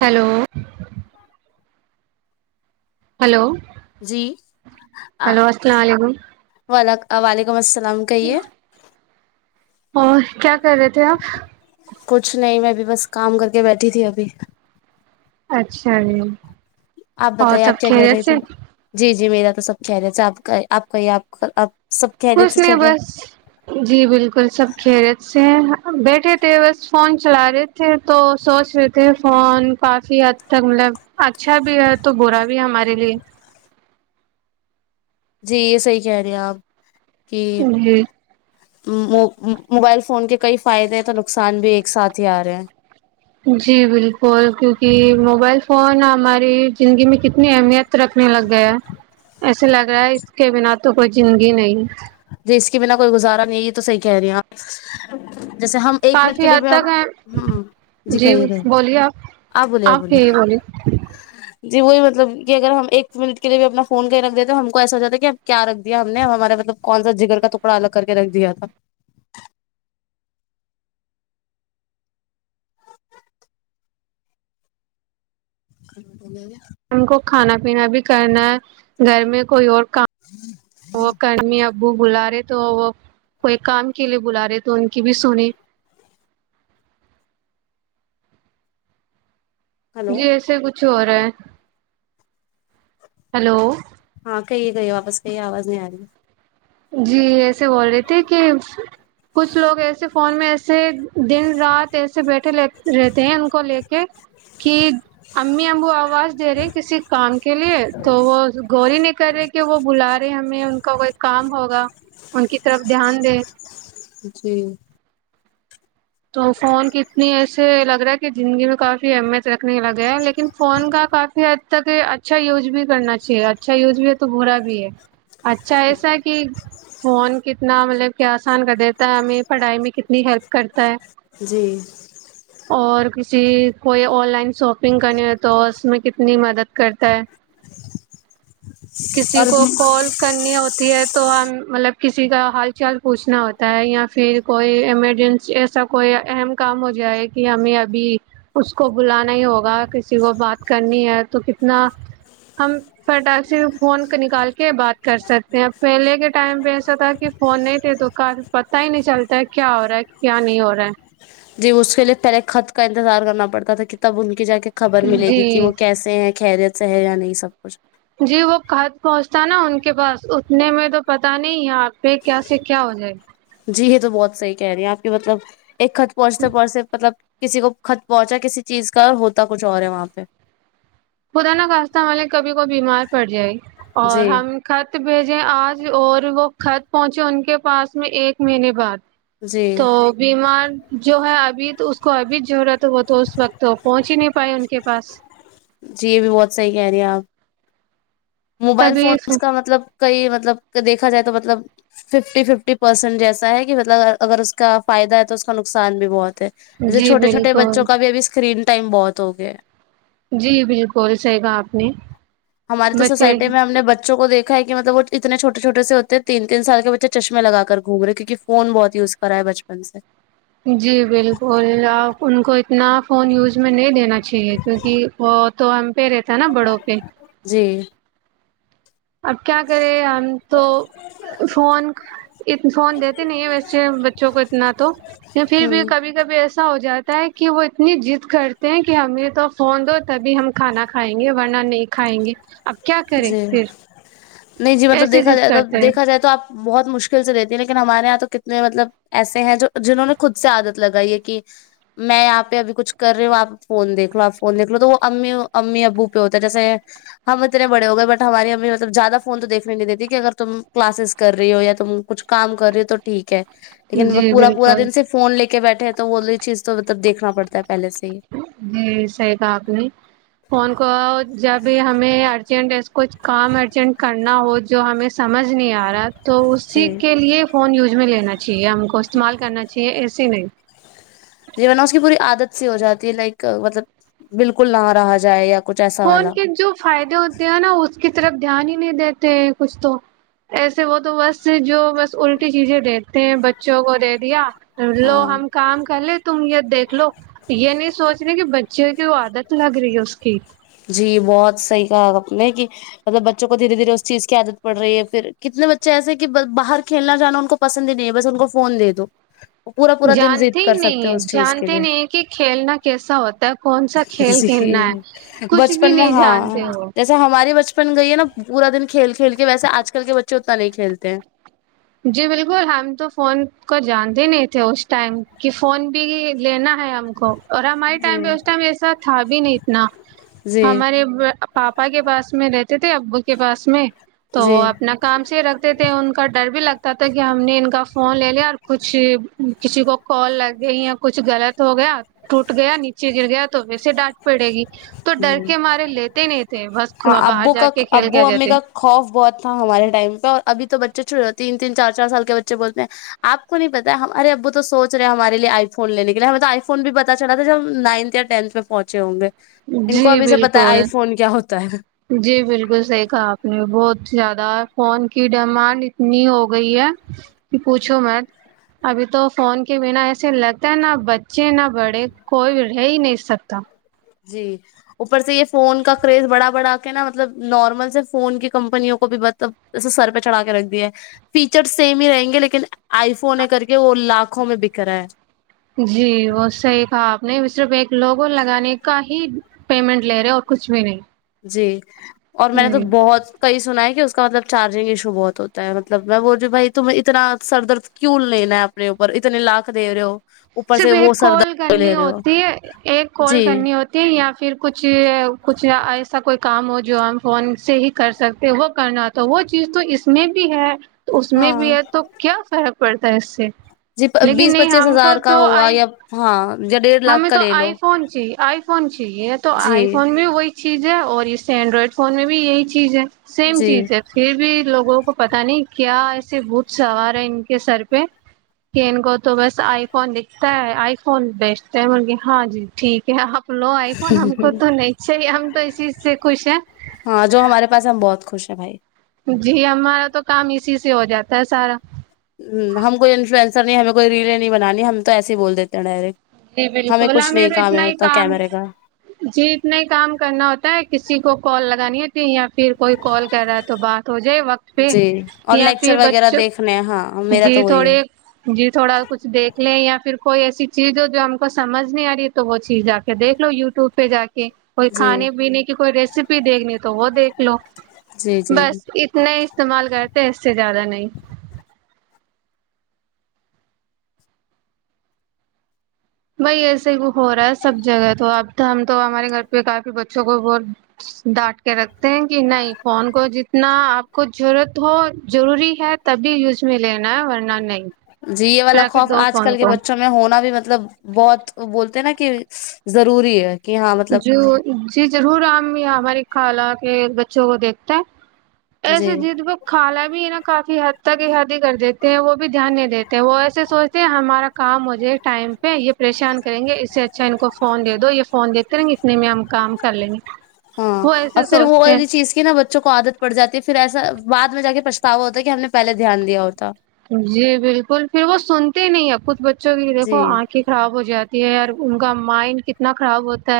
hello hello جی hello السلام علیکم ولیکم السلام ام کہیے اور کیا کر رہے تھے آپ کچھ نہیں میں ابھی بس کام کر کے بیٹھی تھی ابھی اچھا جی آپ اور بتائیے سب آپ کیا کر کھیلے رہے تھے جی جی میرا تو سب کہہ رہے تھ آپ آپ کا آپ آپ سب خیریت کچھ سے نہیں چل رہا ہے بس جی بالکل سب خیرت سے ہیں بیٹھے تھے بس فون چلا رہے تھے تو سوچ رہے تھے فون کافی حد تک مطلب اچھا بھی ہے تو برا بھی ہے ہمارے لیے جی یہ صحیح کہہ رہے آپ ج کہ جی موبائل فون کے کئی فائدے ہیں تو نقصان بھی ایک ساتھ ہی آ رہے ہیں جی بالکل کیونکہ موبائل فون ہماری زندگی میں کتنی اہمیت رکھنے لگ گیا ایسے لگ رہا ہے اس کے بنا تو کوئی زندگی نہیں اس کے بنا کوئی گزارا نہیں ہے یہ تو صحیح کہہ رہی ہے آپ جیسے ہم ایک منٹ کافی کے لیے حد بھی تک ہم ہیں ہ جی کہیے کہیے بولیے آپ اپ ہی بولیے جی وہی مطلب کہ اگر ہم ایک منٹ کے لیے بھی اپنا فون کہی رکھ دی تو تو ہم کو ایسا ہو جاتا کہ اب کیا رکھ دیا ہم نے ہمارا مطلب کون سا جگر کا ٹکڑا الگ کر کے رکھ دیا تھا [inaudible] ہم کو کھانا پینا بھی کرنا ہے گھر میں کوئی اور [unintelligible] ابو بلا رہے تو وہ کوئی کام کے لیے بلا رہے تو ان کی بھی سنی ہلو جی ایسے کچھ ہو رہا ہلو ہاں کہیے کہیے واپس کہیے آواز نہیں آ رہی ہے جی ایسے بول رہے تھے کہ کچھ لوگ ایسے فون میں ایسے دن رات ایسے بیٹھے رہتے ہیں ان کو لے کے کہ امی ابو آواز دے رہے کسی کام کے لیے تو وہ گور ہی نہیں کر رہے کہ وہ بلا رہے ہیں ہمیں کام ہوگا ان کی طرف دھیان دے جی تو فون کی اتنی ایسے لگ رہا ہے کہ زندگی میں کافی اہمیت رکھنے لگے ہے لیکن فون کا کافی حد تک اچھا یوز بھی کرنا چاہیے اچھا یوز بھی تو برا بھی ہے اچھا ایسا کہ فون کتنا مطلب کہ آسان کر دیتا ہے ہمیں پڑھائی میں کتنی ہیلپ تا ہے جی جی کوئی آن لائن شاپنگ کرنی ہو تو اس میں کتنی مدد کرتا ہے کسی اور کو کال کرنی ہوتی ہے تو ہم مطلب کسی کا حال چال پوچھنا ہوتا ہے یا پھر کوئی ایمرجنسی ایسا کوئی اہم کام ہو جائے کہ ہمیں ابھی اس کو بلانا ہی ہوگا کسی کو بات کرنی ہے تو کتنا ہم فٹاک سے فون نکال کے بات کر سکتے ہیں پہلے کے ٹائم پہ ایسا تھا کہ فون نہیں تھے تو کا پتا ہی نہیں چلتا کیا ہو رہا ہے کیا نہیں ہو رہا جی اس کے لیے پہلے خط کا انتظار کرنا پڑتا تھا کہ تب ان کی جا کے خبر ہے ملے گی کہ جی وہ کیسے ہیں خریت سے یا نہیں سب کچھ جی وہ خط پہنچتانا ان کے پاس اتنے میں تو پتا نہیں ہے آپ پہ کیا سے کیا ہو جائے جی یہ تو بہت صحیح کہہ رہی ہیں آپ بھی مطلب ایک خت پہنچتے پہنچتے مطلب کسی کو خط پہنچا کسی چیز کا ہوتا کچھ اور ہے وہاں پہ خدا نا خاستہ ہمے کبھی کویی بیمار پڑ جائے اور جی ہم خط بھیجے آج اور وہ خط پہنچے ان کے پاس میں ایک مہینے بعد جی تو بیمار جو ہے ابھی تو اس کو ابھی ضرورت بہت تو اس وقت تو پہنچ ہی نہیں چھپائے ان کے پاس جی یہ بھی بہت صحیح کہہ رہی ہیں آپ موبائل تبھی فونس کا مطلب کئی مطلب دیکھا جائے تو مطلب ففٹی ففٹی پرسینٹ جیسا ہے کہ مطلب اگر اس کا فائدہ ہے تو اس کا نقصان بھی بہت جسے جی چھٹے چھوٹے بالکل بچوں کا بھی اب اسکرین ٹائم بہت ہو گیا جی بالکل سحی گا آپ نے ہماری تو بچے سوسائٹی میں ہم نے بچوں کو دیکا ہے کہ مطلب وہ اتنے چھٹے چھوٹے سے ہوتے ہیں تین تین سال کے بچے چشمے لا کر گوم گے کیونک فون بہت یوز کرا ہے بچپن سے جی بالکل آپ ان کو اتنا فون یوز میں نہیں دینا چ اچھا ہے کیونکہ بہت تو ہم پہیرے تھا نا بڑوں پہ جی اب کیا کرے ہم تو فون ا فون دیتے نہیں ہیں ویسے بچوں کو اتنا تو پھر ہوں بھی کبھی کبھی ایسا ہو جات کہ وہ اتنی جضد کرتے ہیں کہ ہمیں تو فون دو تبھی ہم کھانا کھائیں گے ورنہ نہیں کھائیں گے اب کیا کرے جی پھر نہیں جی مطلب ایسی دیکھا ضد جائے تو کرتے دیکا ہیں جائے تو آپ بہت مشکل سے لیکن ہمارے یہاں تو کتنے مطلب ایسے ہیں جنہوں نے خود سے عادت لگائی ہے کہ میں یہاں پہ ابھی کچھ کر رہی ہوں آپ فون دیکھ لو آپ فون دیکھ لو تو وہ امی امی ابو پہ ہوتا ہے جیسے ہم اتنے بڑے ہو گئے بٹ ہماری ہمیں مطلب زیادہ فون تو دیکھنے نہیں دیتی کہ اگر تم کلاسز کر رہی ہو یا تم کچھ کام کر رہ ہو تو ٹھیک ہے لیکن وہ جی پورا پورا بالکل دن سے فون لے کے بیٹھے تو وہی چیز تو مطلب دیکنا پڑتا ہے پہلے سے ہی جی صحیح کہا آپ نے فون کہا جب ہمیں ارجنٹ ایس کچھ کام ارجنٹ کرنا ہو جو ہمیں سمجھ نہیں تو جی اسی کے لیے فون یوز میں لینا چاہیے ہم کو استعمال کرنا چاہیے ایسے نہیں جی نا اس کی پوری عادت سی ہو جاتی ہے لائک مطلب بالکل نہ رہا جائے یا کچھ ایسا فون والا کے جو فائدے ہوتے ہیں نا اس کے اس طرف دھیان ہی نہیں دیتے ہیں کچھ تو ایسے وہ تو بس جو بس الٹی چیزیں دیتے ہیں بچوں کو دے دیا لو ہاں ہم کام کر لے تم یہ دیکھ لو یہ نہیں سوچ رہ کہ بچوں کی عادت لگ رہی ہے اس کی جی بہت صحیح کہا آپ نے کہ مطلب بچوں کو دھیرے دھیرے اس چیز کی عادت پڑ رہی ہے پھر کتنے بچے ایس ہیں کہ باہر کھیلنا جانا ان کو پسند ہی نہیں ہے بس ان کو فون دے دو وہ پورا پورا دن جانتے ضد ہی کر نہیں سکتے ہے ہیں اس چیز کے جانتے لیے نہیں ہیں کہ کھیلنا کیسا ہوتا ہے کون سا کھیل کھیلنا جی ہے کچھ بھی بچپن میں نہیں ہاں جانتے وہ جیسے ہماری بچپن گئی ہے نا پورا دن کھیل کھیل کے ویسے آج کل کے بچے اتنا نہیں کھیلتے ہیں جی بالکل ہم تو فون کو جان دینے تھے اس ٹائم کی فون بھی لینا ہے ہم کو [inaudible] اور ہمارے جی ٹائم پہ اس ٹائم ایسا تھا بھی نہیں اتنا جی ہمارے پاپا کے پاس میں رہتے تھے اب کے پاس میں [inaudible] تو وہ جی اپنا کام سے رکھتے تھے ان کا بھی لگتا تھا کہ ہم نے ان کا فون لے لیا اور کچھ کسی کو کال لگ گئی یا کچھ غلط ہو گیا ٹوٹ گیا نیچے گر گیا تو ویسے ڈانٹ پڑے گی [inaudible] ڈر کے مارے لیتے نہیں تھے بس ہاں باہر ابو جا کا کے کھیل کے ابو امی جاتے کا خوف بہت تھا ہمارے ٹائم پہ اور ابھی تو بچے چھوٹ جات تین تین چار چار سال کے بچے بولتے ہیں آپ کو نہیں پتا ہے ہم ار ابو تو سوچے ہمارے آئی فون ل لینے کے لیے ہمیں تو آئی فون بھی پتا چلا تھا جب ہم نائنتھ یا ٹینت میں پہنچے ہوں گے ان جی کو ابھی سے پتا ہے بالکل آئی فون کیا ہوتا ہے جی بالکل سیکھا آپ نے بہت زیادہ فون کی ڈیمانڈ اتنی ہو گئی ہے کہ پوچھو میں ابھی تو فون کے بنا ایسے لگتے ہے نہ بچے نہ بڑے کوئی رہ ہی نہیں سکتا جی اوپر سے یہ فون کا کریز بڑا بڑا کے نا مطلب نارمل سے فون کی کمپنیوں کو بھی مطلبے سر پہ چڑھا کے رکھ دیا فیچر سیم ہی رہیں گے لیکن آئی فون ہے کر کے وہ لاکھوں میں بکھ رہا ہے جی وہ صحی کہا آپ نے صرف ایک لوگوں لگانے کا ہی پیمنٹ لے رہے اور کچھ بھی نہیں جی [inaudible] اور میں نے تو ہوں بہت کئی سن ہے کہ اس کا مطلب چارجنگ ایشو بہت ہوتا ہے مطلب میں بول رہیوں بھائی تم ات سر درد کیوں لینا ہے اپنے اوپر اتنے لاکھ د رہے ہو اوپر صرف سے وہ ایک سر کال درد لے کرنی رہے ہو ہوتی ہے ایک کال جی کرنی ہوتی ہے یا پھر کچھ کچھ ایسا ایسا کوئی کام ہو جو ہم فون سے ہی کر سکتے وہ کرنا تو وہ چیز تو اس میں بھی ہے تو اس میں بھی ہاں ہے تو کیا فرق پڑتا ہے اس سے [inaudible] جی لیکن بیس نہیں پچیس ہم کو ہزار [unintelligible] تو ہوا آئی یا ہاں [inaudible] لاکھ ہمیں کا تو لے آئی لو فون چاہیے آئی فون چاہیے تو جی آئی فون میں وہی [unintelligible] چیز ہے اور اس سے اینڈرائڈ فون میں بھی یہی چیز ہے [unintelligible] سیم جی چیز ہے پھر بھی لوگوں کو پتا نہیں کیا ایے بت [unintelligible] سوار ہے ان کے سر پہ کہ ان کو تو بس آئی فون دکھتا ہے آئی فون بیسٹ [unintelligible] مر گ ہاں جی ٹھیک ہے [inaudible] لو آئی فون ہم کو تو نہیں چاہیے ہم تو اسی سے خوش ہے [unintelligible] اا بھائی [inaudible] جی ہمارا تو کام اسی سے ہو جاتا ہے سارا [unintelligible] ہ ہم کوئی انفلوئنسر نہیں ہمیں کوئی ریلیں نہیں بنانی ہم تو ایسے ہی بول دیتے ہیں ڈائریکٹ [unintelligible] جی ہمیں بالکل ہاں کچھ نہیں میرے کام ہے اتنا ہی کام کیمرے کا جی اتنا ہی کام کرنا ہوتا ہے کسی کو کال لگانی ہے یا پھر کوئی کال کر رہا ہے تو بات ہو جائے وقت پہ جی اور یا لیکچر پھر وغیرہ بچ دیکھنے ہیں ہاں میرا جی تو وہی ہے تھوڑے جی تھوڑا کچھ دیکھ لے یا پھر [unintelligible] کوئی ایسی چیز ہم کو سمج نہیں آ رہی تو وہ چیز جا کے دیکھ لو ی ٹیوب پہ جا کے کوئی جی کھانے پینے کی کوئی ریسیپی دیکھنی تو وہ دیکھ للو جی جی بس اتنا ہی استعمال کرتے ہیں اس سے زیادہ نہیں بائی ایسے ہی ہو رہا ہے سب جگہ تو اب ہم تو ہمارے گھر پہ کافی بچوں کو ب ڈانٹ رکھتے ہیں کہ نہیں فون کو جتنا آپ کچھ ضرورت ہو ضروری ہے تبھی یوز میں لینا ہے ورنہ نہیں جی یہ والا رکھ خوف دو آج فون کل کے کو بچوں میں ہونا بھی مطلب بہت بولتے نا کہ ضروری ہے کہ ہاں مطلب جو ج ضرور ہم ہماری خال کے بچوں کو دیکھتے ہے ایسے جی جد کو خالہ بھی ہے نا کافی حد تک شادی کر دیتے ہیں وہ بھی دھیان نہیں دیتے ہیں وہ ایسے سوچ ہمارا کام م ہو جائے ٹائم یہ پریشان کریں گے اس سے اچھا ان کو فون د دو یہ فون دیتے کتنے میں ہم کام کر لیں گے ہاں وہ اور ایسے پھر وہ سوچتے ہیں والی چیز کی نا بچوں کو عادت پڑ جاتی ہے پھر ایسا بد میں جا کے پچھتاوا ہوتا ہے کہ ہم نے پہے دھیان دیا ہوتا جی بالکل پھر وہ سنتے ہی نہیں اب خھ ب بچوں کی دیکو جی آنکھیں خراب ہو جاتی اور ان کا مائنڈ کتنا خراب ہوتا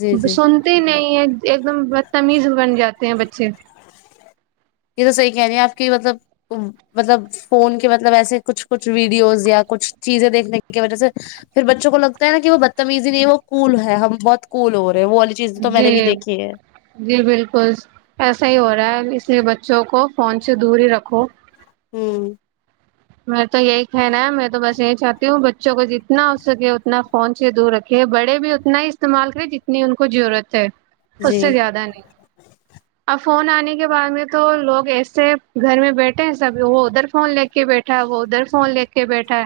جی جی سنتے نہیں ہے ایک دم بدتمیز بن جاتے ہیں بچے یہ تو صحیح کہنی ہیں آپ کی مطلب مطلب فون کے مطلب ایسے کچھ کچھ ویڈیوز یا کچھ چیزیں دیکھنے کی وجہ سے پھر بچوں کو لگتا ہے نا کہ وہ بدتمیزی نہیں وہ کول ہے ہم بہت کول ہو رہ جی جی بالکل ایسا ہی ہو رہا ہے سے بچوں کو فونن سے دور رکھو ہوں م تو یہی کہنا ہے میں تو بس یہی چاہتی ہوں بچوں کو جتنا ہو سکے اتنا فون سے دور رکھے بڑے بھی اتنا ہی استعمال کرے جتنی ان کو ضرورت ہے اس جی سے زیادہ نہیں اب فون آنے کے بعد میں تو لوگ ایسے گھر میں بیٹھے ہیں سبھی وہ ادھر فون لے کے بیٹھے بیٹھا وہ ادھر فون لے کے بیٹھا ہے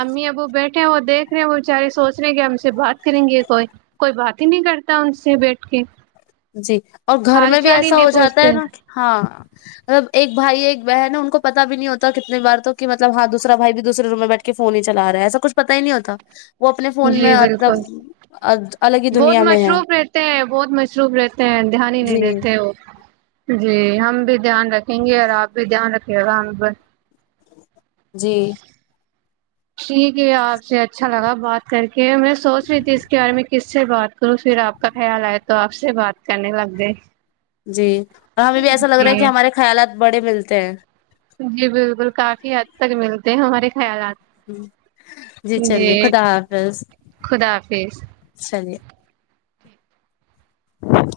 امی اب وہ بیٹھے ہیں وہ دیکھ رہے ہیں وہ بچارے سوچ رہے کہ ہم سے بات کریں گے کوئی کوئی بات ہی نہیں کرتا ان سے بیٹھ کے جی اور گھر حال میں بھی چال ہی ایسا نہیں ہو جاتا پوچھتے ہے نا کہ ہاں مطلب ایک بھائی ایک بہن ہے ان کو پتا بھی نہیں ہوتا کتنے بار تو کہ مطلب ہاں دوسا بھائی بھی دوسرے روم میں بیٹھ کے فون ہی چلا رہا ہے ایسا کچھ پتا ہی نہیں ہوتا وہ اپنے فون جی میں بالکل مطلب الگ ہی بہت دنیا میں ہے مصروف رہتے ہیں بہت مصروف رہتے ہیں دھیان ہی نہیں جی دیتے وہ جی ہم بھی دھیان رکھیں گے اور آپ بھی دھیان رکھے گا ہم پر جی ٹھیک ہے آپ سے اچھا لگا بات کر کے میں سوچ رہی تھی اس کے بارے میں کس سے بات کروں پھر آپ کا خیال آئے تو آپ سے بات کرنے لگ گئے جی ہمیں بھی ایسا لگ رہا ہے کہ جی ہمارے خیالات بڑے ملتے ہیں جی بالکل کافی حد تک ملتے ہیں ہمارے خیالات ہ جی چلیے خدا حافظ خدا حافظ چلیے ہاں